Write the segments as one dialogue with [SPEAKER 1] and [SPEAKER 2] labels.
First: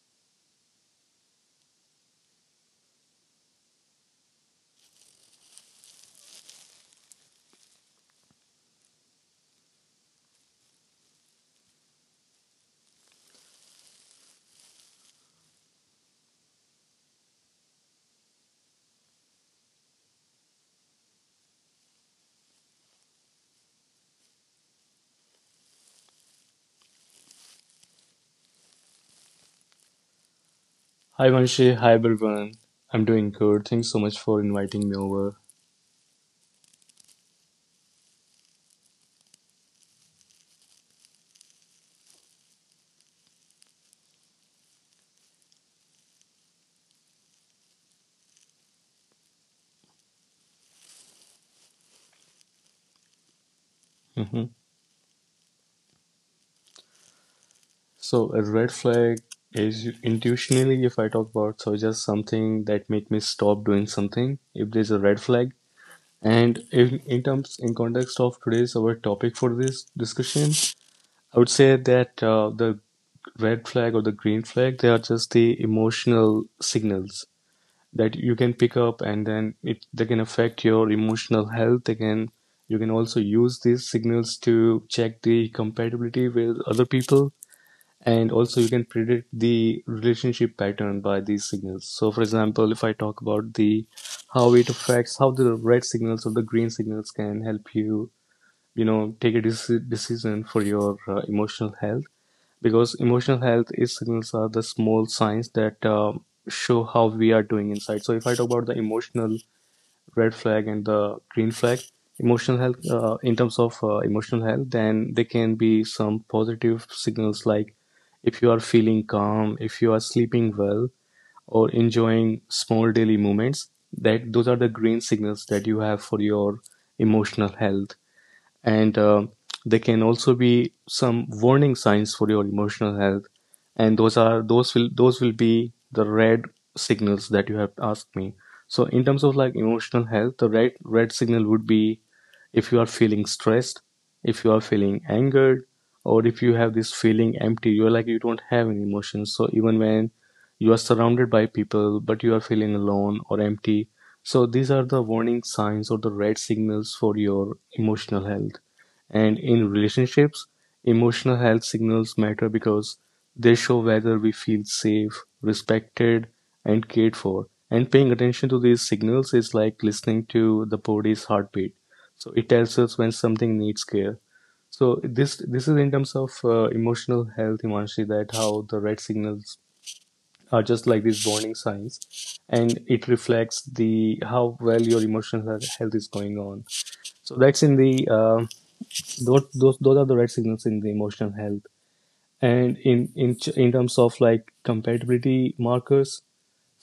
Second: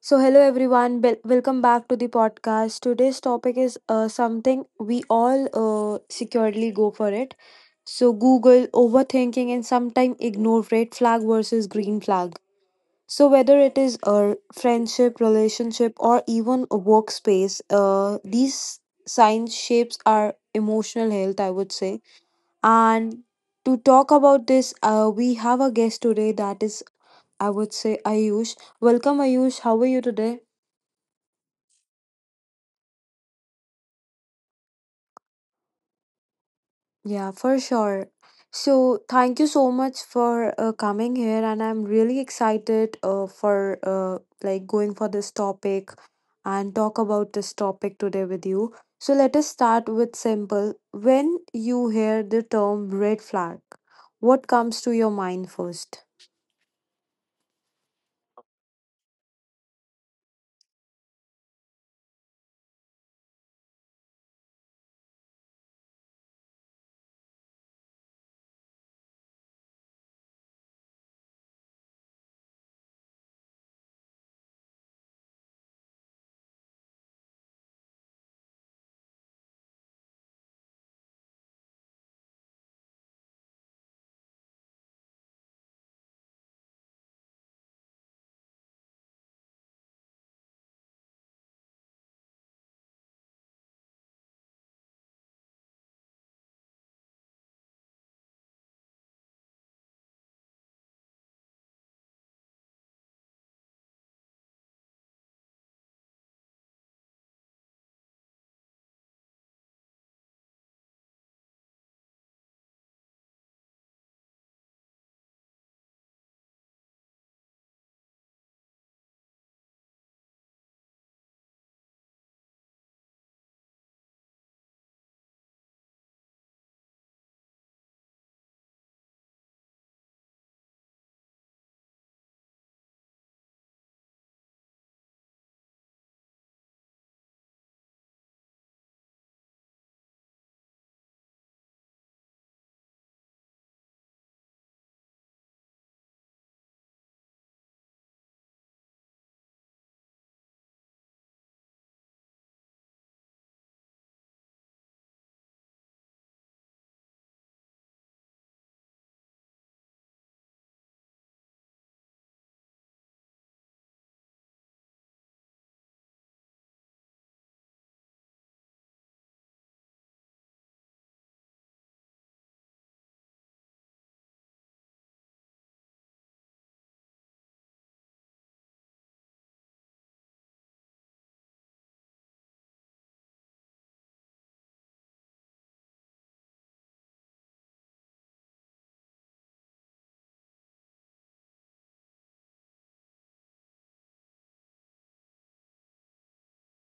[SPEAKER 1] So, hello everyone, Bel welcome back to the podcast. Today's topic is something we all securely go for it. So, Google, overthinking, and sometimes ignore red flag versus green flag. So, whether it is a friendship, relationship, or even a workspace, these signs shapes our emotional health, I would say. And to talk about this, we have a guest today that is, I would say, Ayush. Welcome, Ayush. How are you today?
[SPEAKER 2] Hi Vanshi, hi everyone. I'm doing good. Thanks so much for inviting me over.
[SPEAKER 1] Yeah, for sure. So, thank you so much for coming here, and I'm really excited for like going for this topic and talk about this topic today with you. So, let us start with simple. When you hear the term red flag,
[SPEAKER 2] hmm
[SPEAKER 1] what comes to your mind first?
[SPEAKER 2] So a red flag is intuitionally, if I talk about, so just something that make me stop doing something if there's a red flag. And in terms, in context of today's our topic for this discussion, I would say that the red flag or the green flag, they are just the emotional signals that you can pick up and then it they can affect your emotional health. Again, you can also use these signals to check the compatibility with other people, and also you can predict the relationship pattern by these signals. So for example, if I talk about the how it affects, how the red signals or the green signals can help you, you know, take a decision for your emotional health, because emotional health is signals are the small signs that show how we are doing inside. So if I talk about the emotional red flag and the green flag, emotional health, in terms of emotional health, then there can be some positive signals like if you are feeling calm, if you are sleeping well or enjoying small daily moments. That those are the green signals that you have for your emotional health. And they can also be some warning signs for your emotional health, and those will be the red signals that you have asked me. So in terms of like emotional health, the red signal would be if you are feeling stressed, if you are feeling angered, or if you have this feeling empty, you're like you don't have any emotions. So even when you are surrounded by people, but you are feeling alone or empty, so these are the warning signs or the red signals for your emotional health. And in relationships, emotional health signals matter because they show whether we feel safe, respected and cared for. And paying attention to these signals is like listening to the body's heartbeat, so it tells us when something needs care. So this is in terms of emotional health, Himanshi, that how the red signals are just like these warning signs, and it reflects the how well your emotional health is going on. So that's in the those are the red signals in the emotional health. And in terms of like compatibility markers,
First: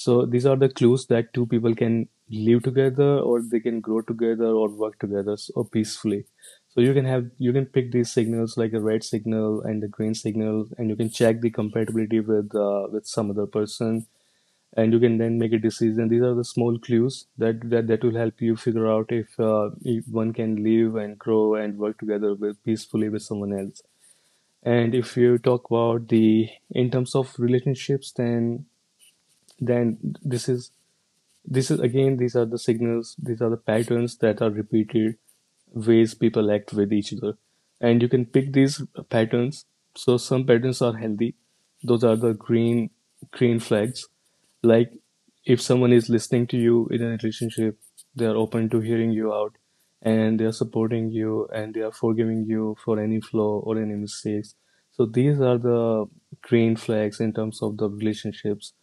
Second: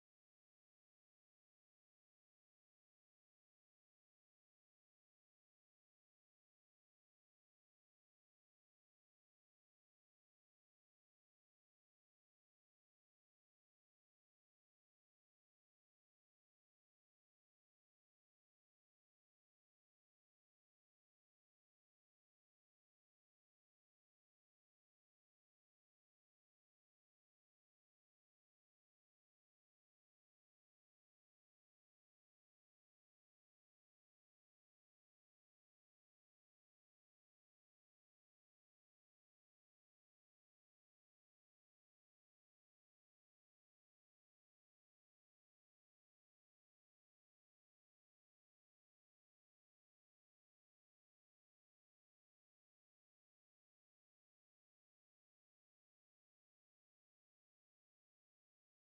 [SPEAKER 2] so these are the clues that two people can live together or they can grow together or work together or peacefully. So you can have, you can pick these signals like the red signal and the green signal, and you can check the compatibility with some other person, and you can then make a decision. These are the small clues that will help you figure out if one can live and grow and work together with peacefully with someone else. And if you talk about the in terms of relationships, then then this is this is again, these are the signals, these are the patterns that are repeated, ways people act with each other. And you can pick these patterns. So some patterns are healthy. Those are the green flags. Like if someone is listening to you in a relationship, they are open to hearing you out, and they are supporting you, and they are forgiving you for any flaw or any mistakes. So these are the green flags in terms of the relationships.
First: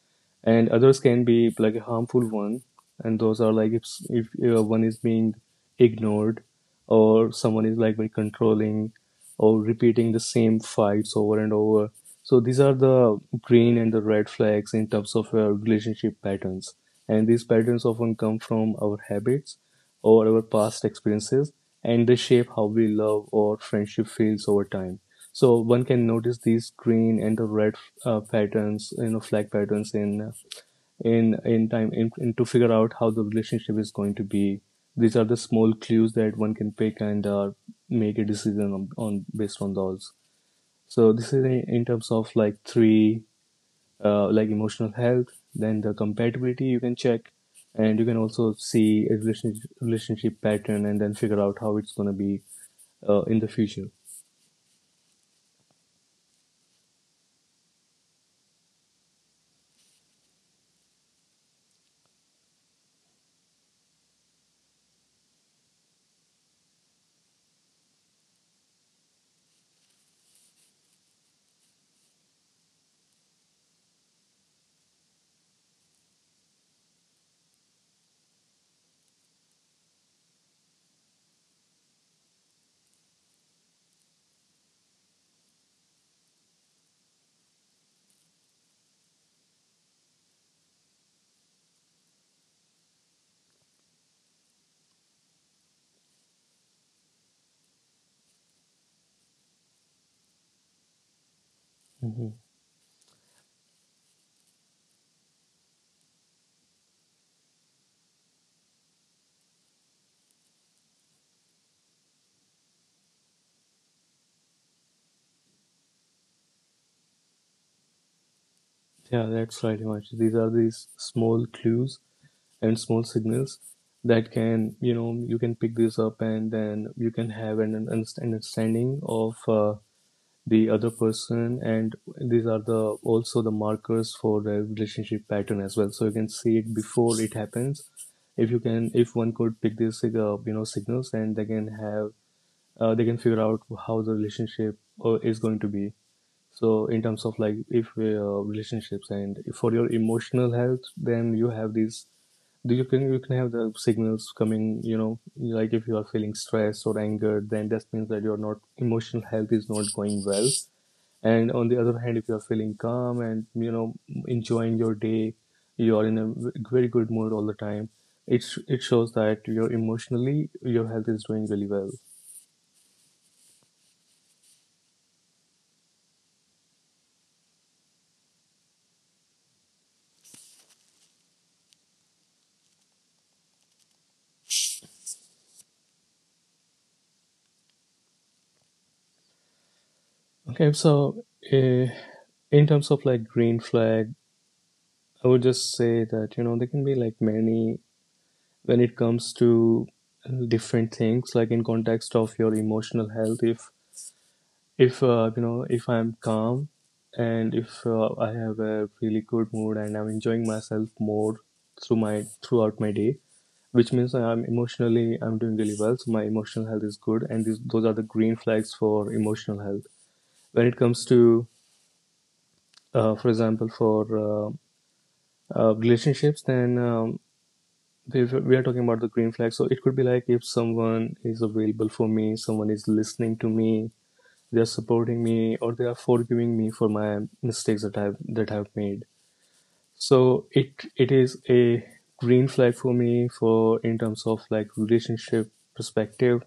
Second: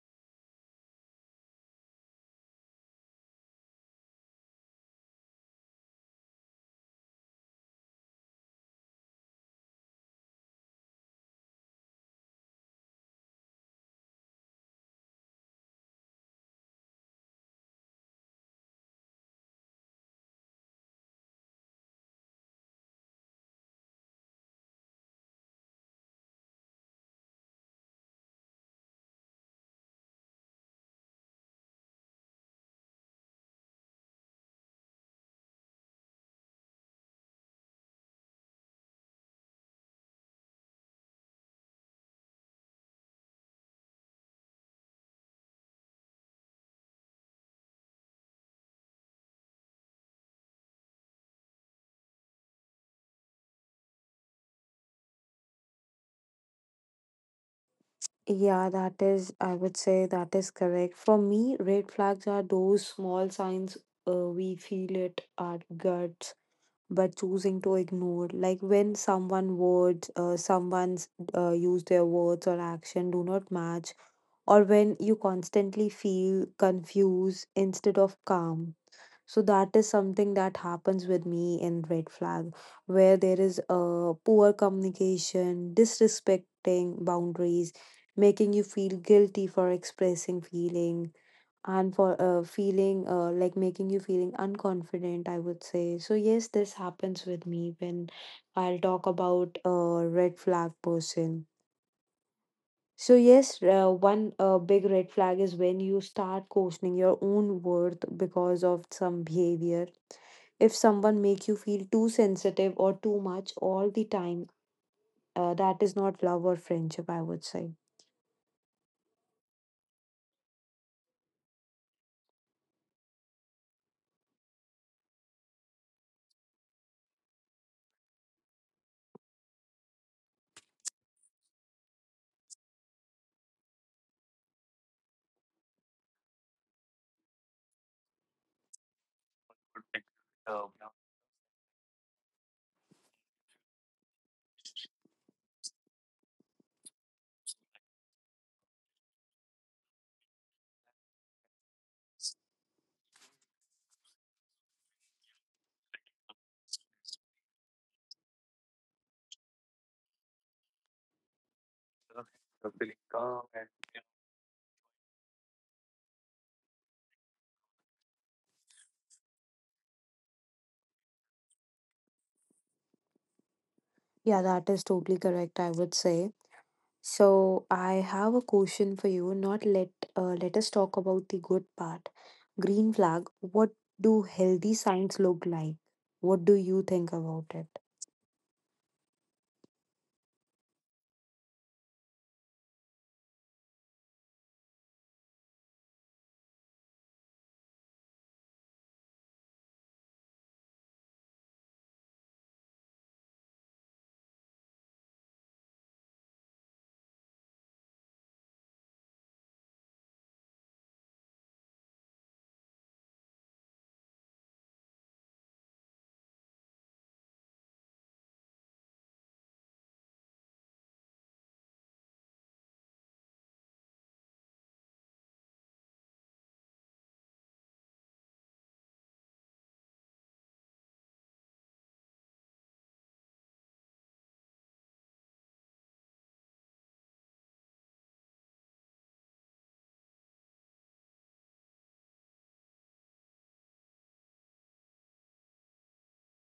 [SPEAKER 2] And others can be like a harmful one, and those are like if one is being ignored, or someone is like very controlling, or repeating the same fights over and over. So these are the green and the red flags in terms of relationship patterns. And these patterns often come from our habits or our past experiences, and they shape how we love or friendship feels over time. So one can notice these green and the red patterns, you know, flag patterns in time in to figure out how the relationship is going to be. These are the small clues that one can pick, and make a decision on based on those. So this is in terms of like three like emotional health, then the compatibility you can check, and you can also see a relationship pattern, and then figure out how it's going to be in the future.
[SPEAKER 1] Yeah, that is, I would say that is correct. For me, red flags are those small signs we feel it at gut but choosing to ignore, like when someone words someone's use their words or action do not match, or when you constantly feel confused instead of calm. So that is something that happens with me in red flag, where there is poor communication, disrespecting boundaries, making you feel guilty for expressing feeling, and for feeling like making you feeling unconfident, I would say. So yes, this happens with me when I'll talk about a red flag person.
[SPEAKER 2] hmm
[SPEAKER 1] So yes, one big red flag is when you start questioning your own worth because of some behavior. If someone make you feel too sensitive or too much all the time, that is not love or friendship, I would say.
[SPEAKER 2] Yeah, that's right, Himanshu. These are these small clues and small signals that can, you know, you can pick this up, and then you can have an understanding of the other person. And these are the also the markers for the relationship pattern as well, so you can see it before it happens. If you can, if one could pick these you know signals, and they can have they can figure out how the relationship is going to be. So in terms of like if relationships and for your emotional health, then you have these, you can, you can have the signals coming, you know, like if you are feeling stressed or angered, then that means that your not emotional health is not going well. And on the other hand, if you are feeling calm and, you know, enjoying your day, you are in a very good mood all the time. It's it shows that you're emotionally your health is doing really well.
[SPEAKER 1] Yeah, that is totally correct, I would say. So I have a question for you. Not let Let us talk about the good part. Green flag. What do healthy signs look like? What do you think about it?
[SPEAKER 2] Okay, so uh, in terms of like green flag, I would just say that, you know, there can be like many when it comes to different things. Like in context of your emotional health, if you know, if I'm calm, and if I have a really good mood, and I'm enjoying myself more throughout my day, which means I'm emotionally I'm doing really well, so my emotional health is good. And those are the green flags for emotional health. When it comes to for example, for relationships, then if we are talking about the green flag, so it could be like if someone is available for me, someone is listening to me, they are supporting me, or they are forgiving me for my mistakes that I've made. So it is a green flag for me for in terms of like relationship perspective.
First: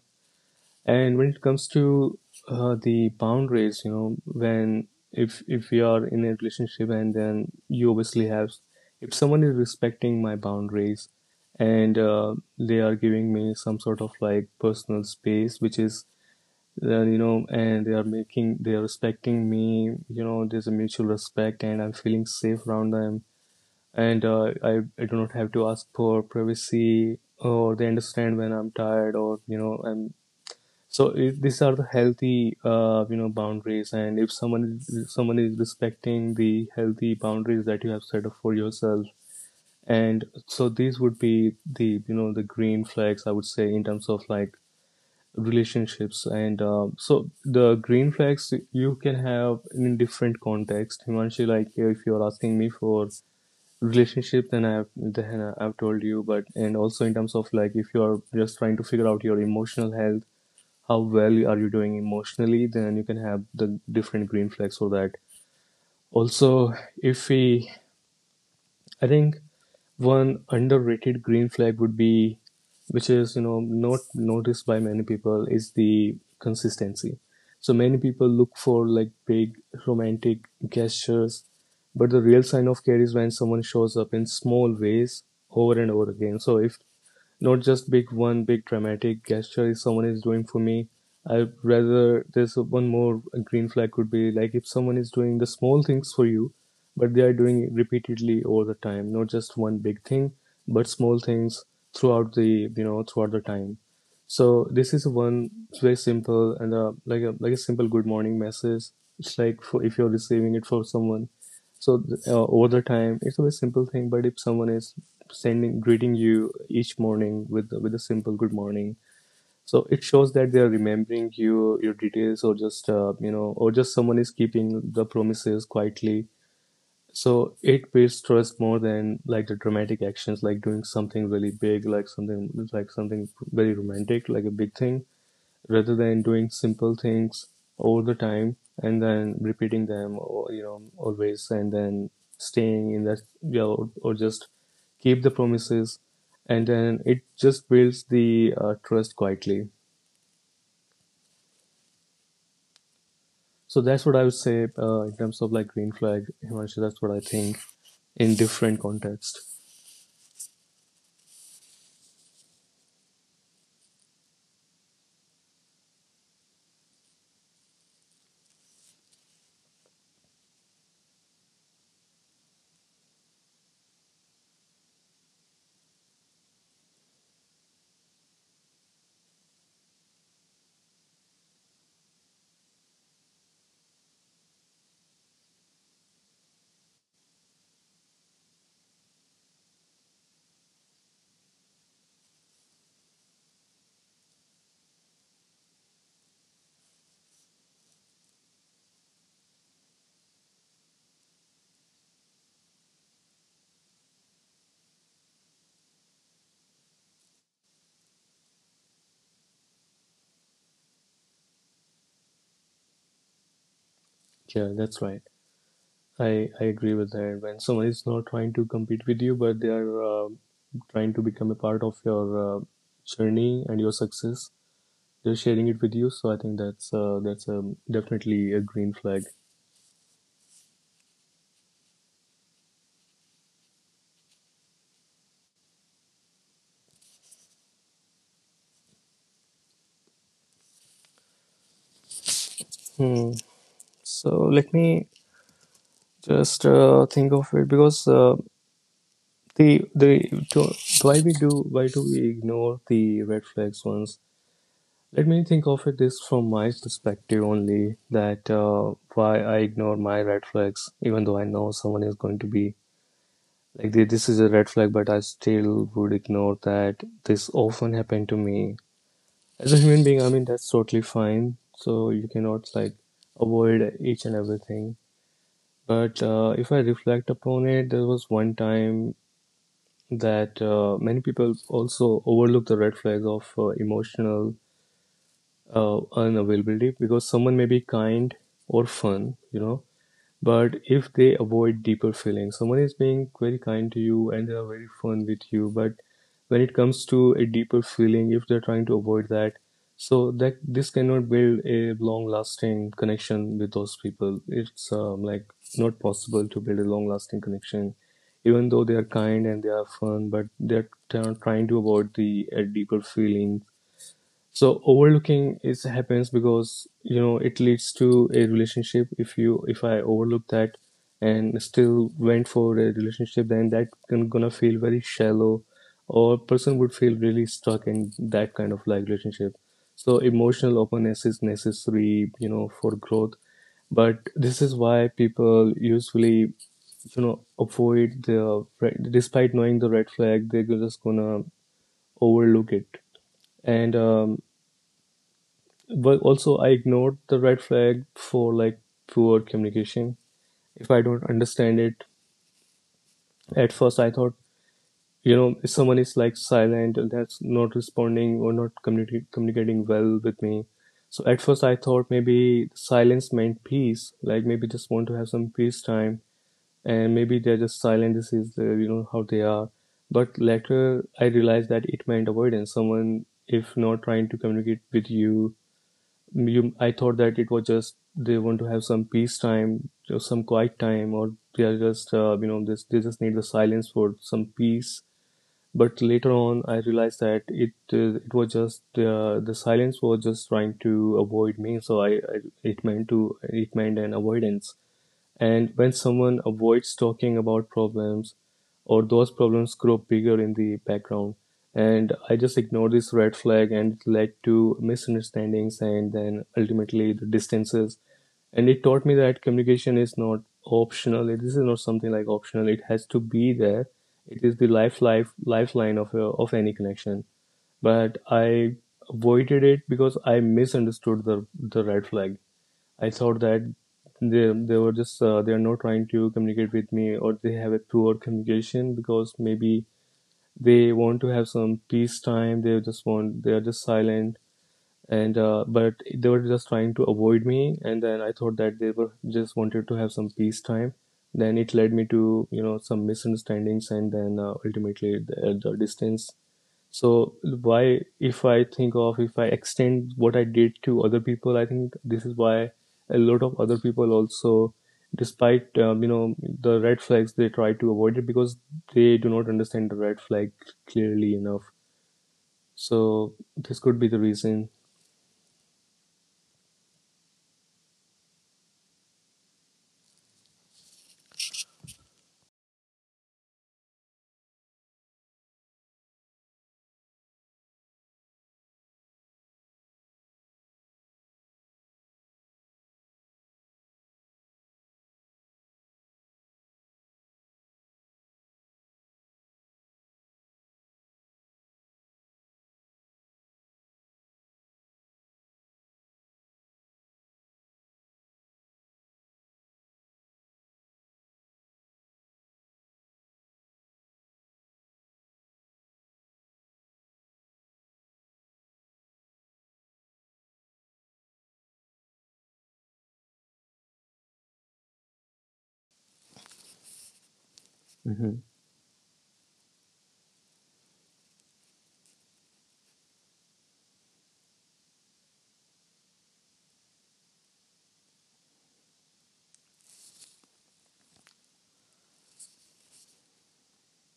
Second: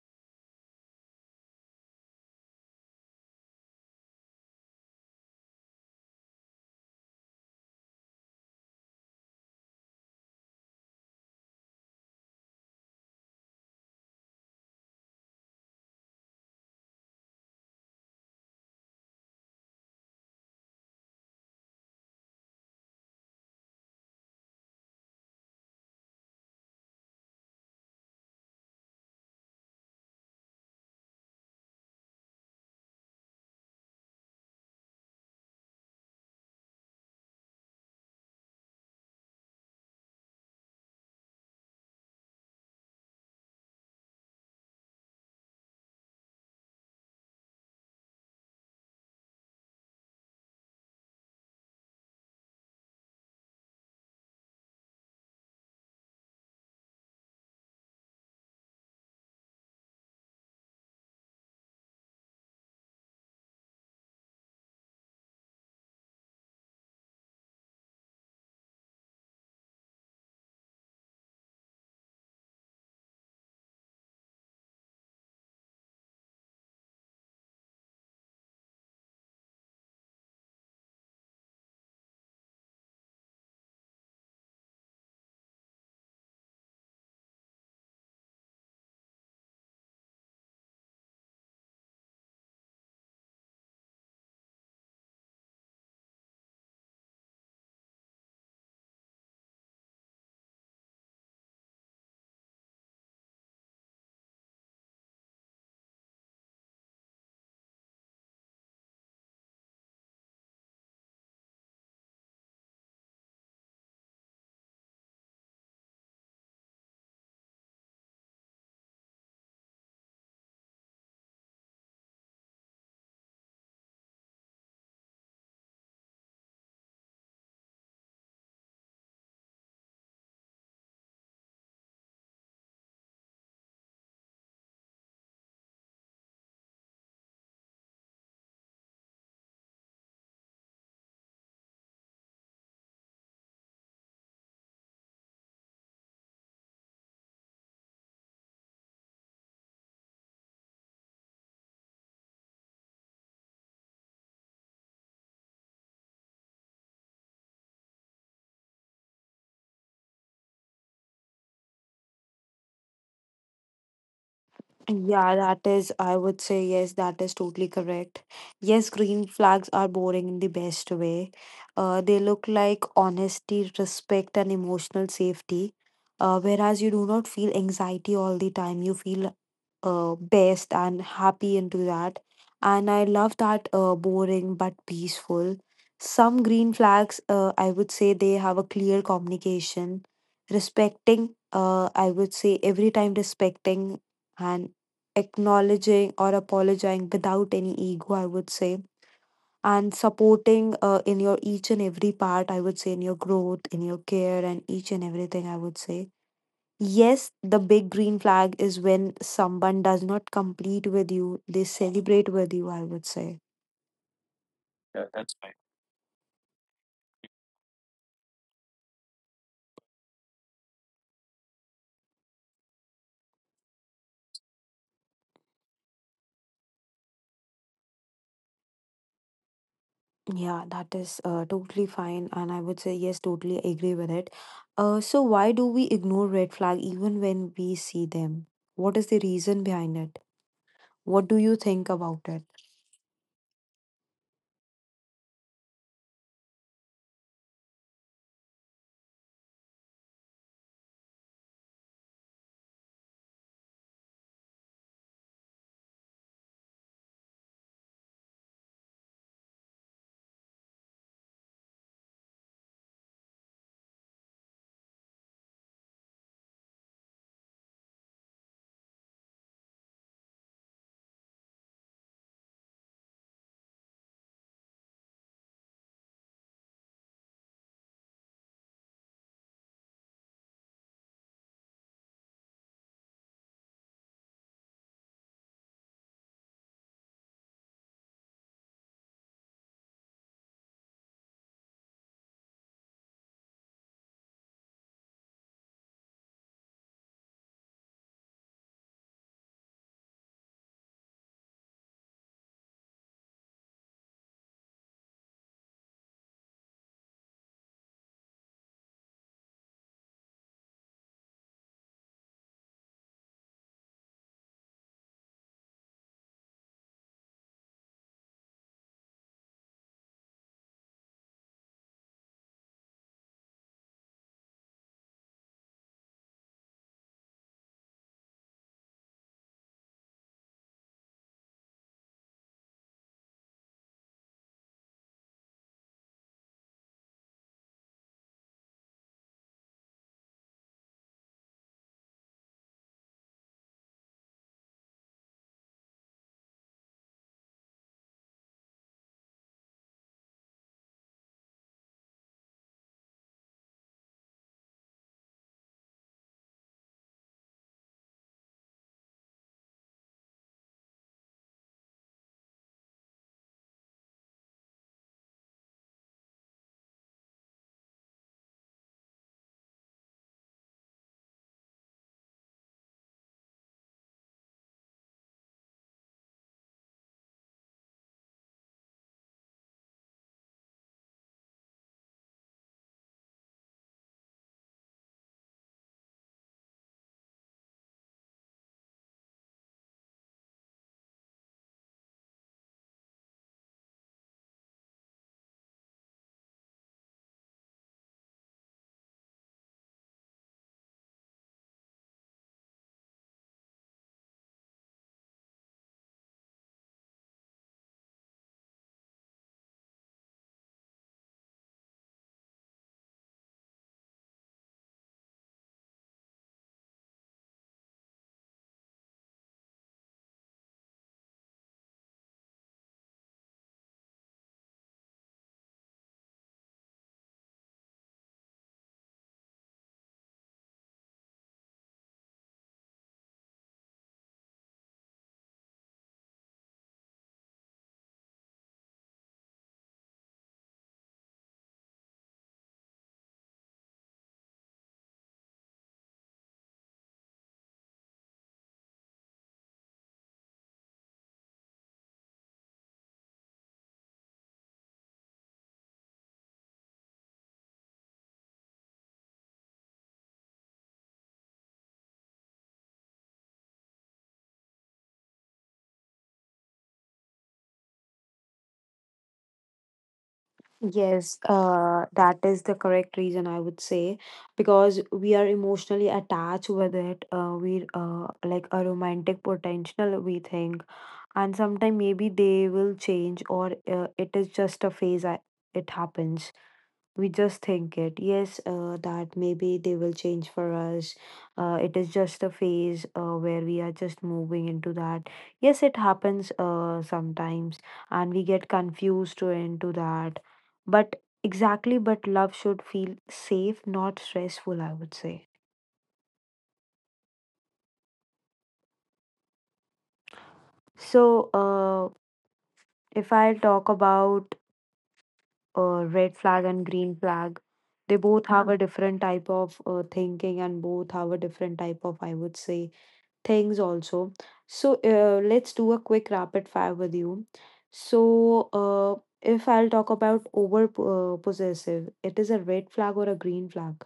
[SPEAKER 2] And when it comes to the boundaries, you know, when if we are in a relationship, and then you obviously have, if someone is respecting my boundaries, and they are giving me some sort of like personal space, which is you know, and they are respecting me, you know, there's a mutual respect and I'm feeling safe around them. And I do not have to ask for privacy, or they understand when I'm tired, or you know, I'm so these are the healthy you know, boundaries. And if someone is respecting the healthy boundaries that you have set up for yourself. And so these would be the, you know, the green flags, I would say, in terms of like relationships. And so the green flags you can have in different context, Himanshi. Like if you're asking me for relationship, then I have then I've told you. But and also in terms of like, if you're just trying to figure out your emotional health, how well are you doing emotionally, then you can have the different green flags for that also. If we i think one underrated green flag would be, which is you know not noticed by many people, is the consistency. So many people look for like big romantic gestures, but the real sign of care is when someone shows up in small ways over and over again. So if not just big one big dramatic gesture if someone is doing for me. I'd rather there's one more green flag could be like if someone is doing the small things for you, but they are doing it repeatedly all the time, not just one big thing, but small things throughout the, you know, throughout the time. So this is one, it's very simple, and like a simple good morning message. It's like for if you're receiving it for someone, so over the time it's a very simple thing. But if someone is sending greeting you each morning with a simple good morning, so it shows that they are remembering you, your details, or just or just someone is keeping the promises quietly. So it builds trust more than like the dramatic actions, like doing something really big, like something very romantic, like a big thing, rather than doing simple things all the time and then repeating them, or always, and then staying in that, yeah, or just keep the promises, and then it just builds the trust quietly. So that's what I would say, in terms of like green flag, Himanshu. That's what I think, in different context.
[SPEAKER 1] Yeah, that is, I would say, yes, that is totally correct. Yes, green flags are boring in the best way. They look like honesty, respect, and emotional safety. Whereas you do not feel anxiety all the time, you feel best and happy into that. And I love that, boring but peaceful. Some green flags, I would say, they have a clear communication, respecting, I would say, every time respecting, and acknowledging or apologizing without any ego, I would say, and supporting in your each and every part, I would say, in your growth, in your care, and each and everything, I would say. Yes, the big green flag is when someone does not complete with you, they celebrate with you, I would say.
[SPEAKER 2] Yeah, that's right. I agree with that. When someone is not trying to compete with you, but they are trying to become a part of your journey and your success, just sharing it with you. So I think that's definitely a green flag.
[SPEAKER 1] Yeah, that is totally fine, and I would say, yes, totally agree with it. So, why do we ignore red flag even when we see them? What is the reason behind it? What do you think about it?
[SPEAKER 2] Hmm. So let me just think of it, because the the to, why we do, why do we ignore the red flags ones? Let me think of it this from my perspective only, that why I ignore my red flags even though I know someone is going to be like, this is a red flag, but I still would ignore that. This often happened to me. As a human being, I mean, that's totally fine. So you cannot like avoid each and everything. But if I reflect upon it, there was one time that many people also overlook the red flags of emotional unavailability, because someone may be kind or fun, you know, but if they avoid deeper feelings, someone is being very kind to you and they are very fun with you. But when it comes to a deeper feeling, if they're trying to avoid that, so that this cannot build a long-lasting connection with those people. It's like not possible to build a long-lasting connection, even though they are kind and they are fun, but they're trying to avoid the deeper feeling. So overlooking is happens because, you know, it leads to a relationship. If you if I overlook that and still went for a relationship, then that can gonna feel very shallow, or person would feel really stuck in that kind of like relationship. So emotional openness is necessary, you know, for growth. But this is why people usually, you know, avoid the, despite knowing the red flag, they're just gonna overlook it. And but also, I ignored the red flag for like poor communication. If I don't understand it, at first I thought, you know, if someone is like silent, that's not responding or not communicating well with me. So at first I thought maybe silence meant peace, like maybe just want to have some peace time, and maybe they're just silent. This is the, you know, how they are. But later I realized that it meant avoidance. Someone, if not trying to communicate with you. You, I thought that it was just they want to have some peace time, just some quiet time, or they are just you know this they just need the silence for some peace. But later on, I realized that it was just the silence was just trying to avoid me. So I it meant to, it meant an avoidance. And when someone avoids talking about problems, or those problems grow bigger in the background, and I just ignore this red flag, and it led to misunderstandings and then ultimately the distances. And it taught me that communication is not optional. This is not something like optional. It has to be there. It is the lifeline of a, of any connection. But I avoided it because I misunderstood the red flag. I thought that they were just they are not trying to communicate with me, or they have a poor communication because maybe they want to have some peace time. They just want, they are just silent and but they were just trying to avoid me. And then I thought that they were just wanted to have some peace time. Then it led me to, you know, some misunderstandings and then ultimately the distance. So why, if I think of, if I extend what I did to other people, I think this is why a lot of other people also, despite you know, the red flags, they try to avoid it because they do not understand the red flag clearly enough. So this could be the reason.
[SPEAKER 1] Yes, that is the correct reason I would say, because we are emotionally attached with it. We like a romantic potential, we think, and sometime maybe they will change, or it is just a phase. It happens, we just think it. Yes, that maybe they will change for us, it is just a phase where we are just moving into that. Yes, it happens sometimes, and we get confused to into that. But exactly, but love should feel safe, not stressful, I would say. So if I talk about red flag and green flag, they
[SPEAKER 2] Hmm.
[SPEAKER 1] both have a different type of thinking, and both have a different type of, I would say, things also. So let's do a quick rapid fire with you. So if I'll talk about over possessive, it is a red flag or a green flag.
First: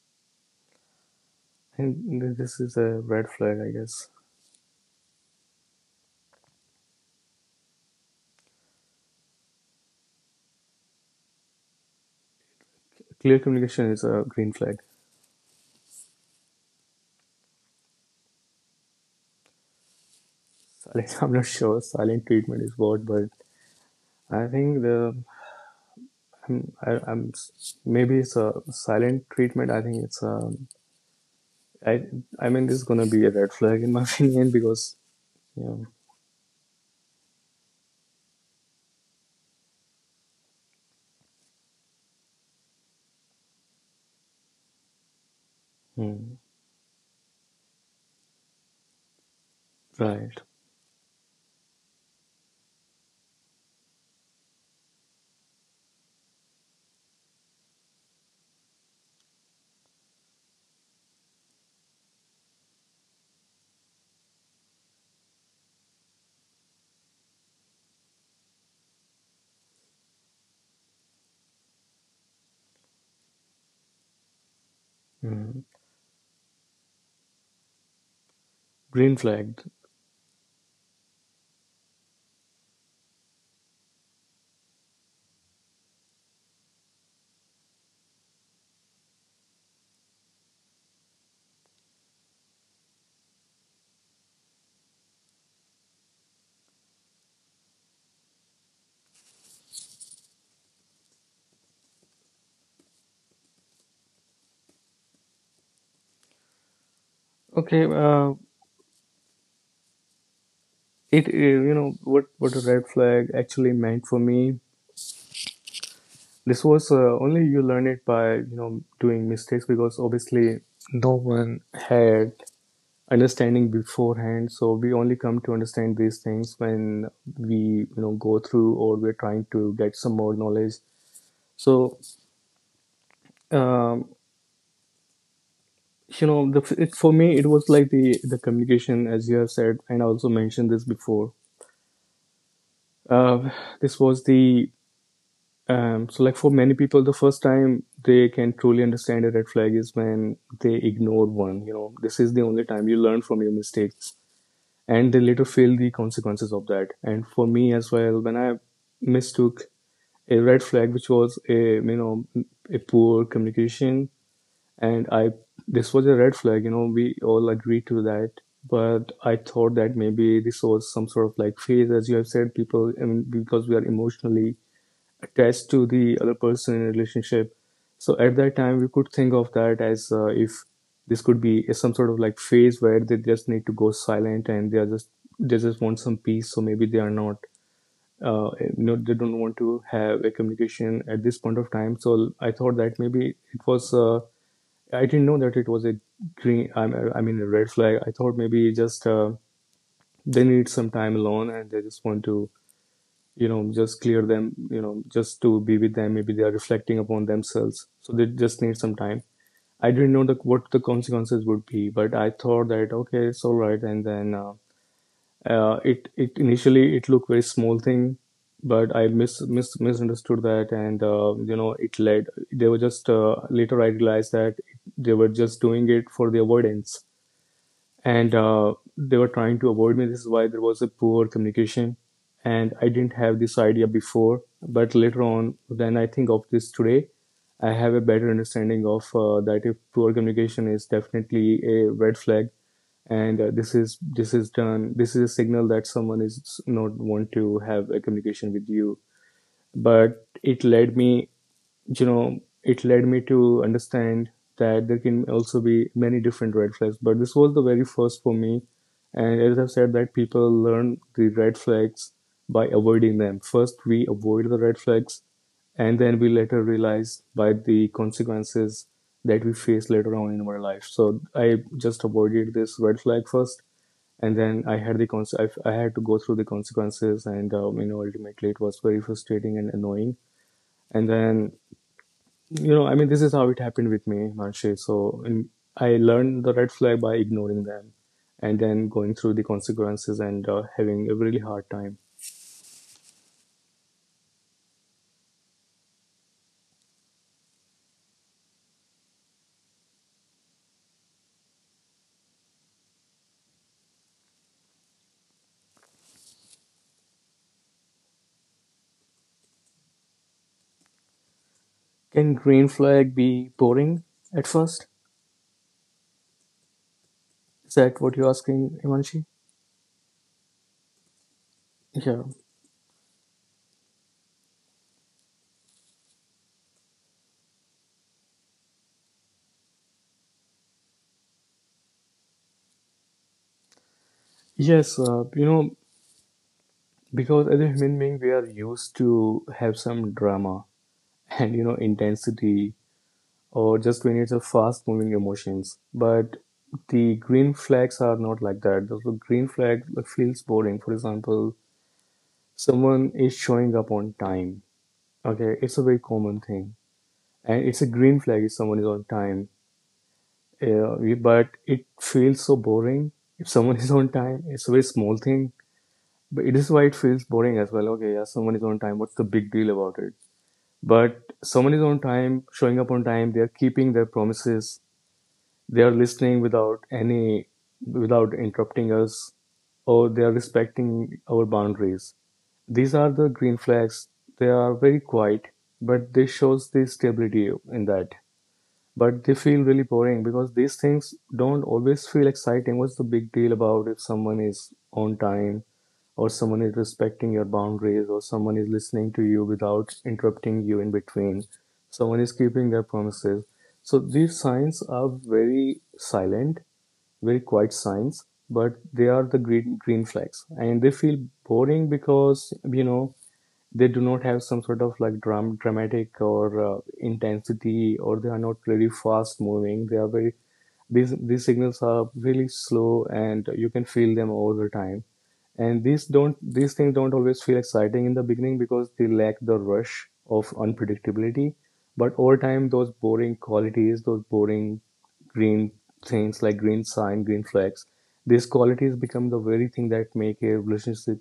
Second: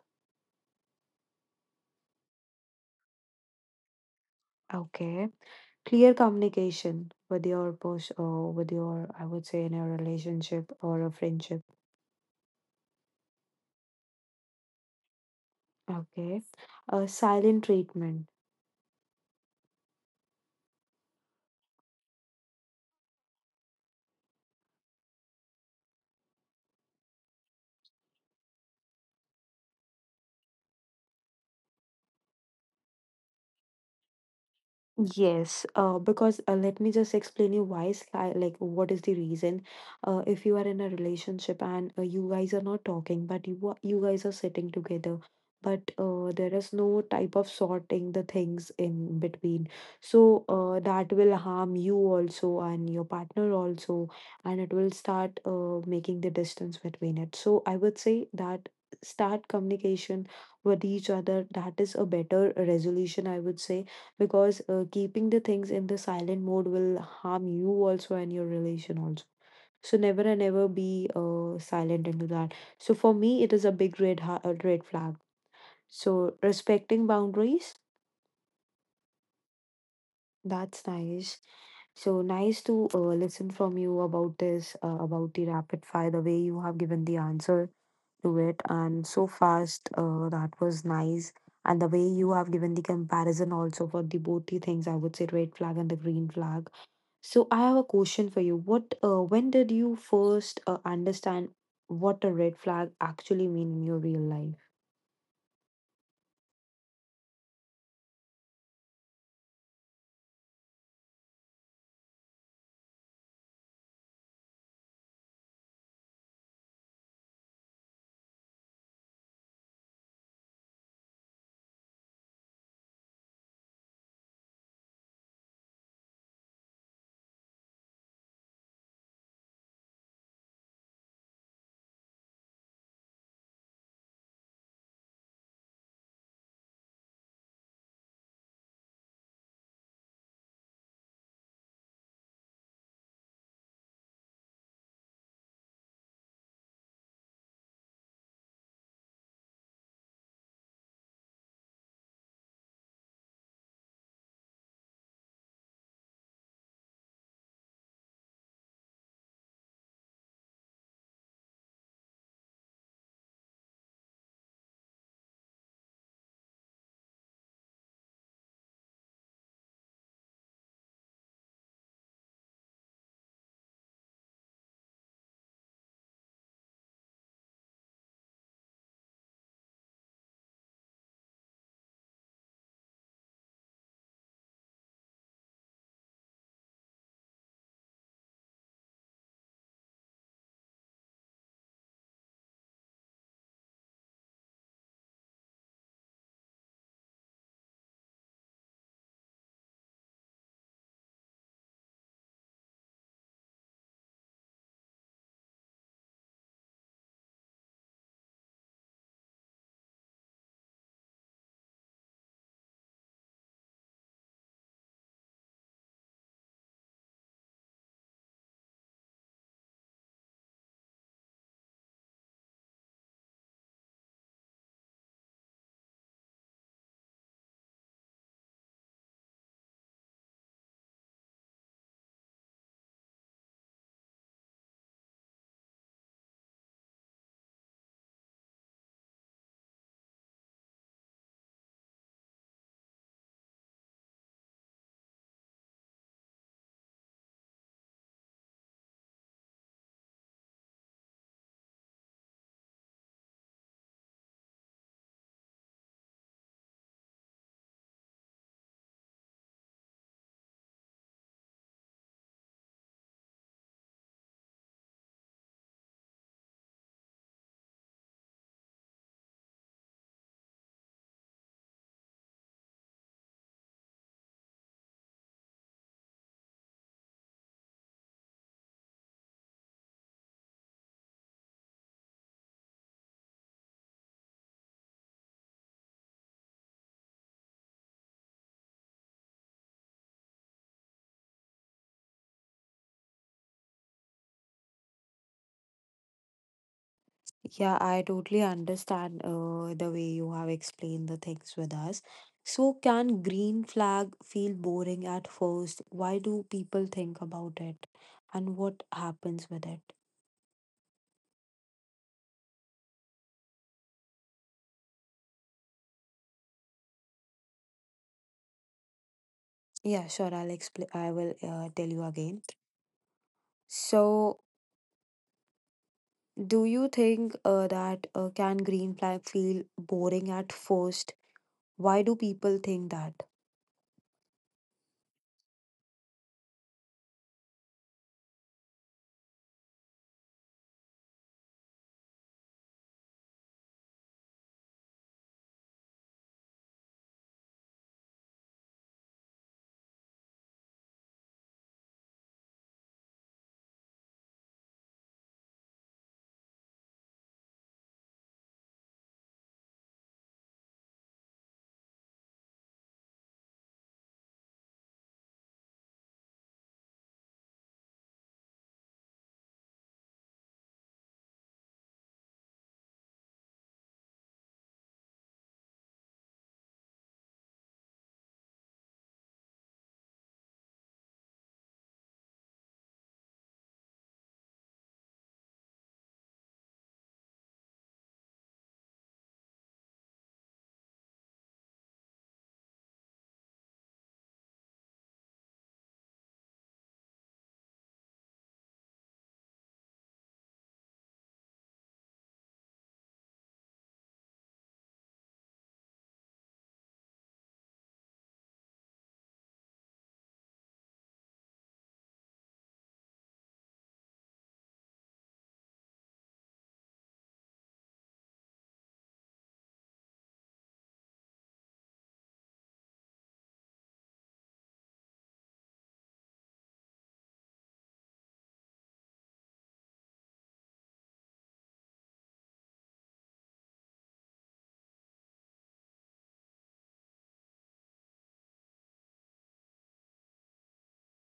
[SPEAKER 2] And this is a red flag, I guess.
[SPEAKER 1] Okay. Clear communication with your with your, I would say, in a relationship or a friendship.
[SPEAKER 2] Clear communication is a green flag.
[SPEAKER 1] Okay. Silent treatment.
[SPEAKER 2] Silent, I'm not sure silent treatment is what, but I think the, I'm maybe it's a silent treatment. I think it's a. I I mean, this is gonna be a red flag in my opinion because,
[SPEAKER 1] Yes,
[SPEAKER 2] you
[SPEAKER 1] because let me just explain you why, like, what is the reason? If you are in a relationship and you guys are not talking, but you are, you guys are sitting together, but
[SPEAKER 2] know. Hmm,
[SPEAKER 1] there is no type of sorting the things in between.
[SPEAKER 2] right.
[SPEAKER 1] So that will harm you also and your partner also, and it will start making the distance between it. So I would say that, start communication with each other. That is a better resolution, I would say, because keeping the things in the silent mode will harm you also and your relation also. So never and ever be silent into that. So for me, it is a big red flag.
[SPEAKER 2] Hmm,
[SPEAKER 1] So respecting boundaries,
[SPEAKER 2] green flagged.
[SPEAKER 1] that's nice. So nice to listen from you about this, about the rapid fire, the way you have given the answer to it and so fast, that was nice, and the way you have given the comparison also for the both the things, I would say, red flag and the green flag. So I have a question for you. What, when did you first understand what a red flag actually mean in your real life?
[SPEAKER 2] Okay, it, you know what a red flag actually meant for me. This was only, you learn it by, you know, doing mistakes, because obviously no one had understanding beforehand. So we only come to understand these things when we, you know, go through or we're trying to get some more knowledge. So um, you know, the, it, for me it was like the communication, as you have said, and I also mentioned this before. uh, this was the, so like, for many people the first time they can truly understand a red flag is when they ignore one. You know, this is the only time you learn from your mistakes, and they later feel the consequences of that. And for me as well, when I mistook a red flag, which was a, you know, a poor communication, and I, this was a red flag. You know, we all agreed to that, but I thought that maybe this was some sort of like phase, as you have said, people. I mean, because we are emotionally attached to the other person in a relationship. So at that time, we could think of that as, if this could be some sort of like phase where they just need to go silent and they are just, they just want some peace. So maybe they are not no, they don't want to have a communication at this point of time. So I thought that maybe it was. I didn't know that it was a green. I mean a red flag. I thought maybe just they need some time alone and they just want to, you know, just clear them, you know, just to be with them, maybe they are reflecting upon themselves, so they just need some time. I didn't know the, what the consequences would be, but I thought that okay, it's all right, and then it, it initially it looked very small thing, but I misunderstood that, and you know, it led, they were just later I realized that they were just doing it for the avoidance, and they were trying to avoid me. This is why there was a poor communication, and I didn't have this idea before. But later on, when I think of this today, I have a better understanding of that. If poor communication is definitely a red flag, and this is, this is done. This is a signal that someone is not want to have a communication with you. But it led me, you know, it led me to understand that there can also be many different red flags. But this was the very first for me. And as I've said, that people learn the red flags by avoiding them. First, we avoid the red flags, and then we later realize by the consequences that we face later on in our life. So I just avoided this red flag first, and then I had the I had to go through the consequences, and you know, ultimately it was very frustrating and annoying. And then, you know, I mean, this is how it happened with me, Manshi. So in, I learned the red flag by ignoring them and then going through the consequences and having a really hard time.
[SPEAKER 1] Yeah, I totally understand the way you have explained the things with us. So, can green flag feel boring at first? Why do people think about it? And what happens with it?
[SPEAKER 2] Can green flag be boring at first? Is that what you're asking, Himanshi?
[SPEAKER 1] Yeah, sure, I'll explain. I will tell you
[SPEAKER 2] Yeah.
[SPEAKER 1] again. So, do you think that can green flag feel boring at first? Why do people think that?
[SPEAKER 2] Yes, you know, because as a human being, we are used to have some drama and, you know, intensity, or just when it's a fast moving emotions. But the green flags are not like that. The green flag feels boring. For example, someone is showing up on time. Okay, it's a very common thing, and it's a green flag if someone is on time. Uh, but it feels so boring if someone is on time. It's a very small thing, but it is why it feels boring as well. Okay, yeah, someone is on time. What's the big deal about it? But someone is on time, showing up on time. They are keeping their promises. They are listening without any, without interrupting us, or they are respecting our boundaries. These are the green flags. They are very quiet, but they shows the stability in that. But they feel really boring because these things don't always feel exciting. What's the big deal about if someone is on time or someone is respecting your boundaries, or someone is listening to you without interrupting you in between, someone is keeping their promises. So these signs are very silent, very quiet signs, but they are the green flags, and they feel boring because they do not have some sort of like dramatic or intensity, or they are not very fast moving. They are very these signals are really slow, and you can feel them all the time. And these things don't always feel exciting in the beginning because they lack the rush of unpredictability. But over time, those boring qualities, those boring green things like green sign, green flags, these qualities become the very thing that make a relationship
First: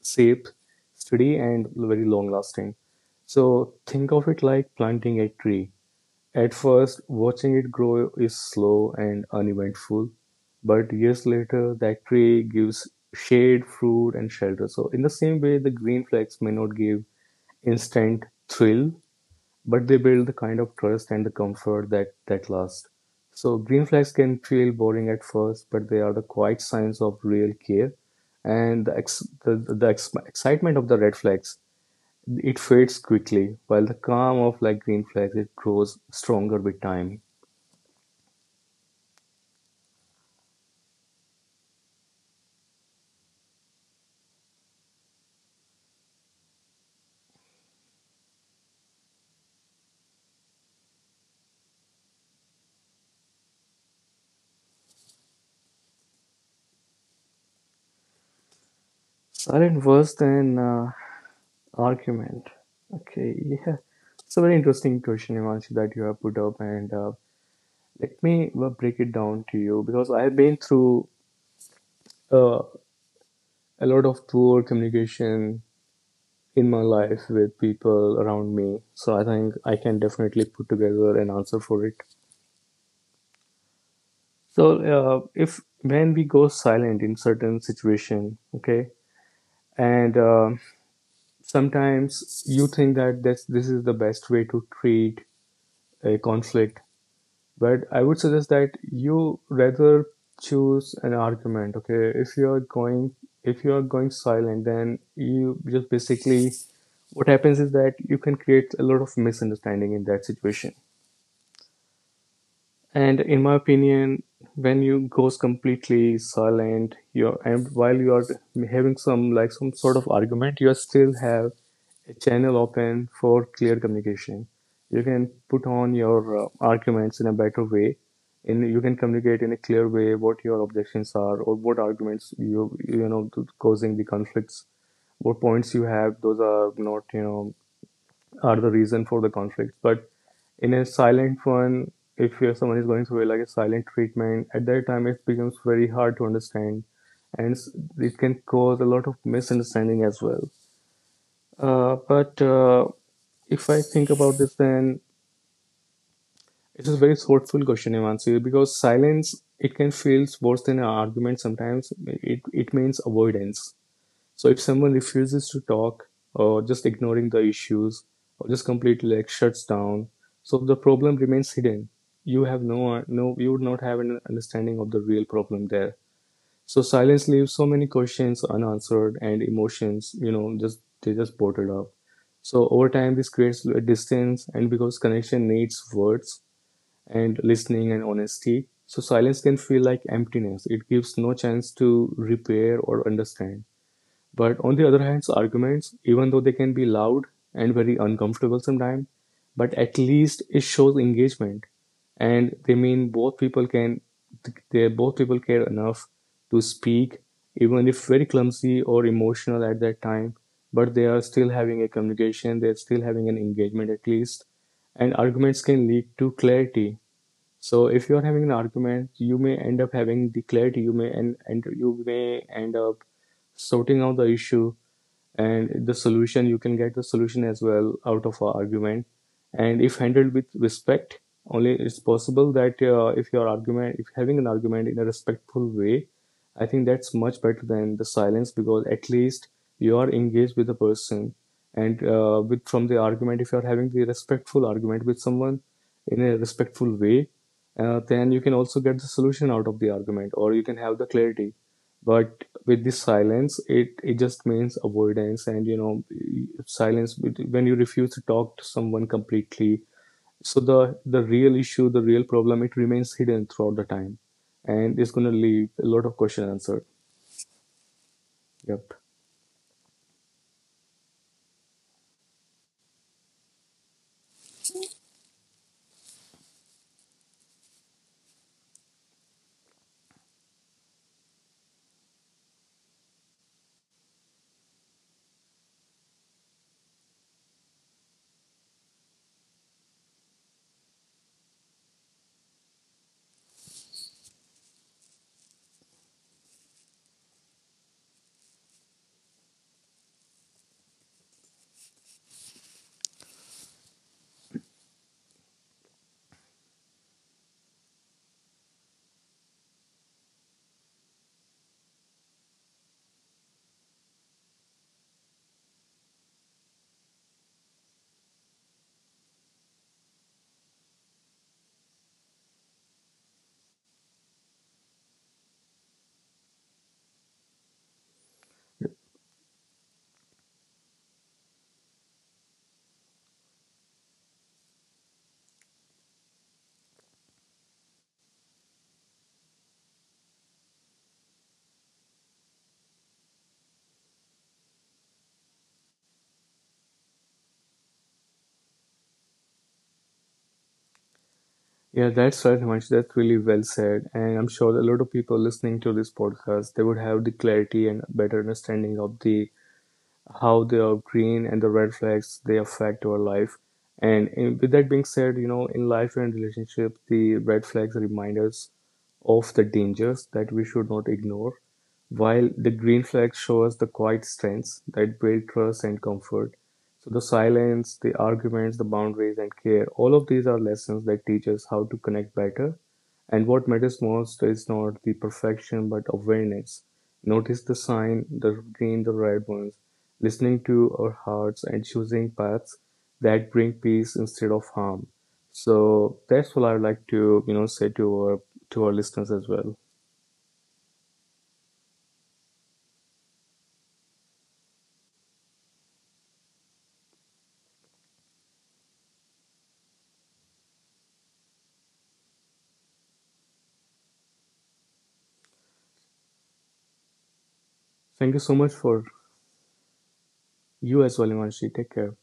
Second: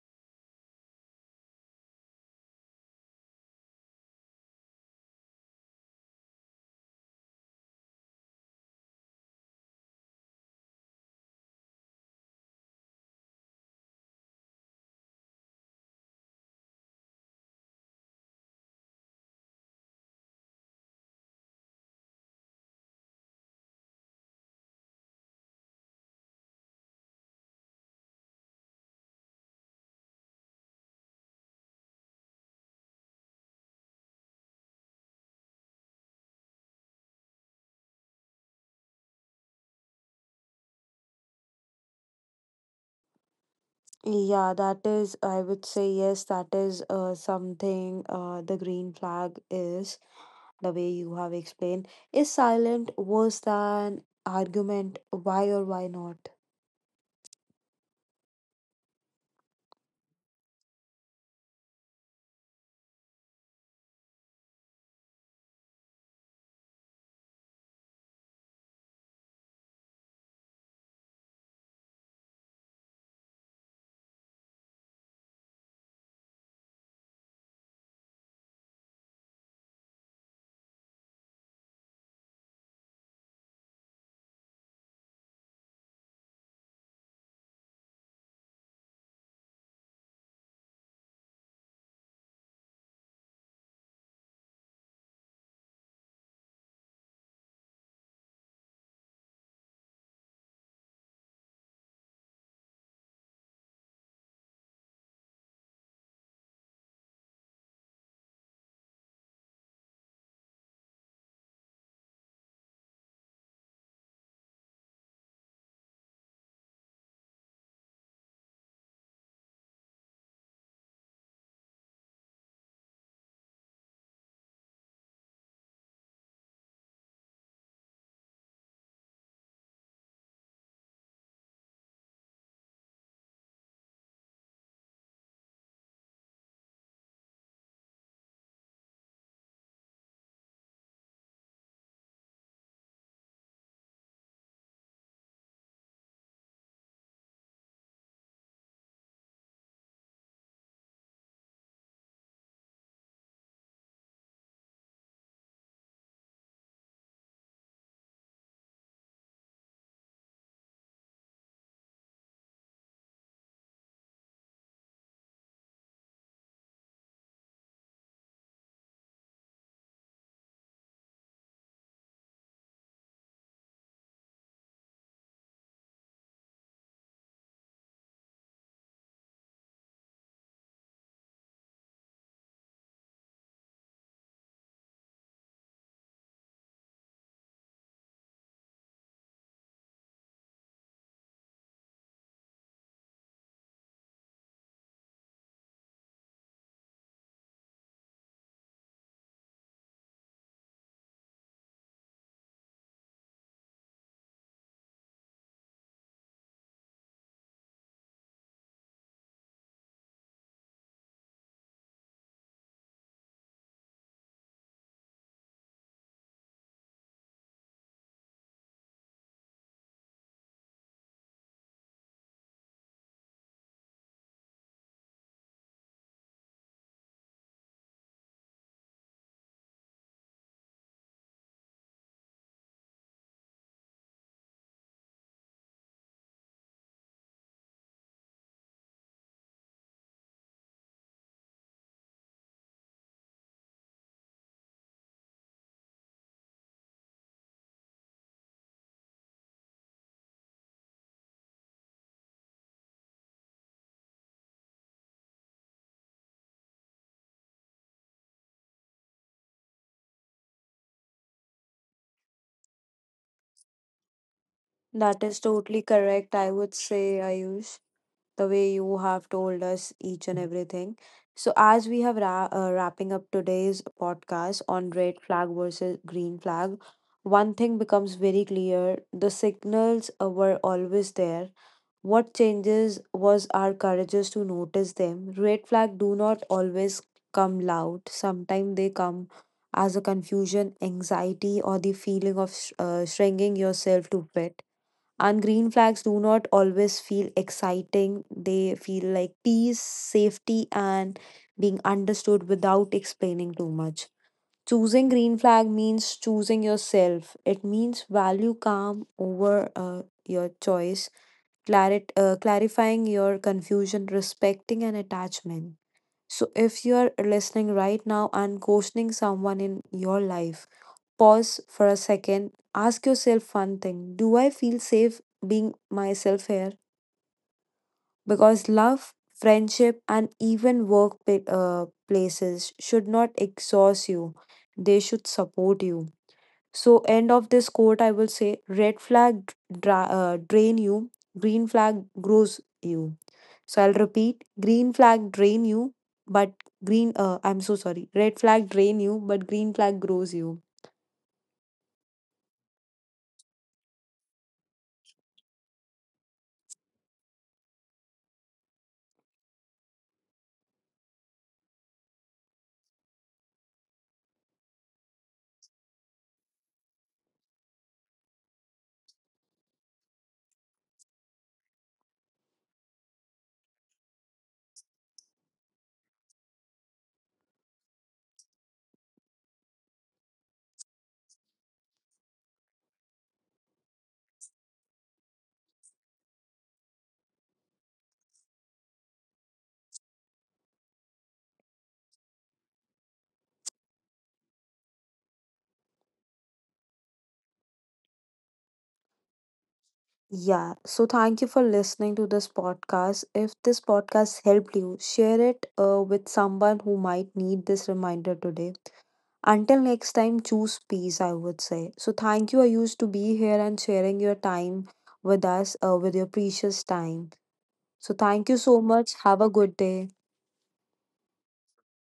[SPEAKER 2] safe, steady, and very long lasting. So think of it like planting a tree. At first, watching it grow is slow and uneventful, but years later, that tree gives shade, fruit, and shelter. So, in the same way, the green flags may not give instant thrill, but they build the kind of trust and the comfort that lasts. So, green flags can feel boring at first, but they are the quiet signs of real care. And the ex- excitement of the red flags, it fades quickly, while the calm of like green flags, it grows stronger with time.
[SPEAKER 1] Yeah, that is, I would say, yes, that is something the green flag is, the way you have explained, is silent worse than argument, why or why not?
[SPEAKER 2] Aren't worse than argument. Okay, yeah. It's a very interesting question, Imanshi, that you have put up, and let me break it down to you because I have been through uh, a lot of poor communication in my life with people around me. So I think I can definitely put together an answer for it. So if when we go silent in certain situation, okay, and sometimes you think that this is the best way to treat a conflict. But I would suggest that you rather choose an argument. Okay, if you are going silent, then you just basically what happens is that you can create a lot of misunderstanding in that situation. And in my opinion, when you goes completely silent, you're and while you are having some like some sort of argument, you still have a channel open for clear communication. You can put on your arguments in a better way, and you can communicate in a clear way what your objections are or what arguments you you know causing the conflicts. What points you have, those are not are the reason for the conflict. But in a silent one, if someone is going through like a silent treatment, at that time it becomes very hard to understand, and it can cause a lot of misunderstanding as well. But if I think about this, then it is a very thoughtful question, Imansi, because silence it can feel worse than an argument sometimes. It means avoidance. So if someone refuses to talk or just ignoring the issues or just completely like shuts down, so the problem remains hidden. You have no you would not have an understanding of the real problem there. So silence leaves so many questions unanswered and emotions, you know, just they just bottled up. So over time this creates a distance and because connection needs words and listening and honesty. So silence can feel like emptiness. It gives no chance to repair or understand. But on the other hand, so arguments, even though they can be loud and very uncomfortable sometimes, but at least it shows engagement, and they both people care enough to speak, even if very clumsy or emotional at that time. But they are still having a communication. They're still having an engagement at least, and arguments can lead to clarity. So if you are having an argument, you may end up having declared, you may and you may end up sorting out the issue and the solution you can get the solution as well out of an argument. And if handled with respect only, it's possible that if your argument if having an argument in a respectful way, I think that's much better than the silence because at least you are engaged with the person. And with from the argument, if you're having the respectful argument with someone in a respectful way, then you can also get the solution out of the argument or you can have the clarity. But with this silence, it just means avoidance. And silence, when you refuse to talk to someone completely, so the real issue the real problem, it remains hidden throughout the time, and it's going
[SPEAKER 1] That
[SPEAKER 2] to
[SPEAKER 1] is
[SPEAKER 2] leave a
[SPEAKER 1] totally
[SPEAKER 2] lot of
[SPEAKER 1] correct,
[SPEAKER 2] questions
[SPEAKER 1] I would
[SPEAKER 2] answered.
[SPEAKER 1] say, Ayush, the way
[SPEAKER 2] Yep.
[SPEAKER 1] you have told us each and everything. So, as we have wrapping up today's podcast on red flag versus green flag, one thing becomes very clear: the signals were always there. What changes was our courageous to notice them. Red flag do not always come loud. Sometimes they come as a confusion, anxiety, or the feeling of shrinking yourself to fit, and green flags do not always feel exciting. They feel like peace, safety, and being understood without explaining too much. Choosing green flag means choosing yourself. It means value calm over your choice, clarifying your confusion, respecting an attachment. So, if you are listening right now and questioning someone in your life, pause for a second. Ask yourself one thing: do I feel safe being myself here? Because love, friendship, and even places should not exhaust you, they should support you. So, end of this quote, I will say red flag drain you, green flag grows you. So, I'll repeat, green flag drain you, but green, I'm so sorry, red flag drain you, but green flag grows you.
[SPEAKER 2] Yeah, that's right, Himanshu. That's really well said, and I'm sure a lot of people listening to this podcast they would have the clarity and better understanding of the how the green and the red flags they affect our life. With that being said, you know, in life and relationship, the red flags remind us of the dangers that we should not ignore, while the green flags show us the quiet strengths that build trust and comfort. So the silence, the arguments, the boundaries, and care, all of these are lessons that teach us how to connect better. And what matters most is not the perfection but awareness. Notice the sign, the green, the red ones, listening to our hearts and choosing paths that bring peace instead of harm. So that's what I'd like to, you know, say to our listeners as well.
[SPEAKER 1] Yeah, so thank you for listening to this podcast. If this podcast helped you, share it with someone who might need this reminder today. Until next time, choose peace, I would say. So thank you, Ayush, to be here and sharing your time with us, with your precious time. So
[SPEAKER 2] Thank you so
[SPEAKER 1] thank you
[SPEAKER 2] much
[SPEAKER 1] so
[SPEAKER 2] for
[SPEAKER 1] much. Have a good day.
[SPEAKER 2] you as well, Imanshi. Take care.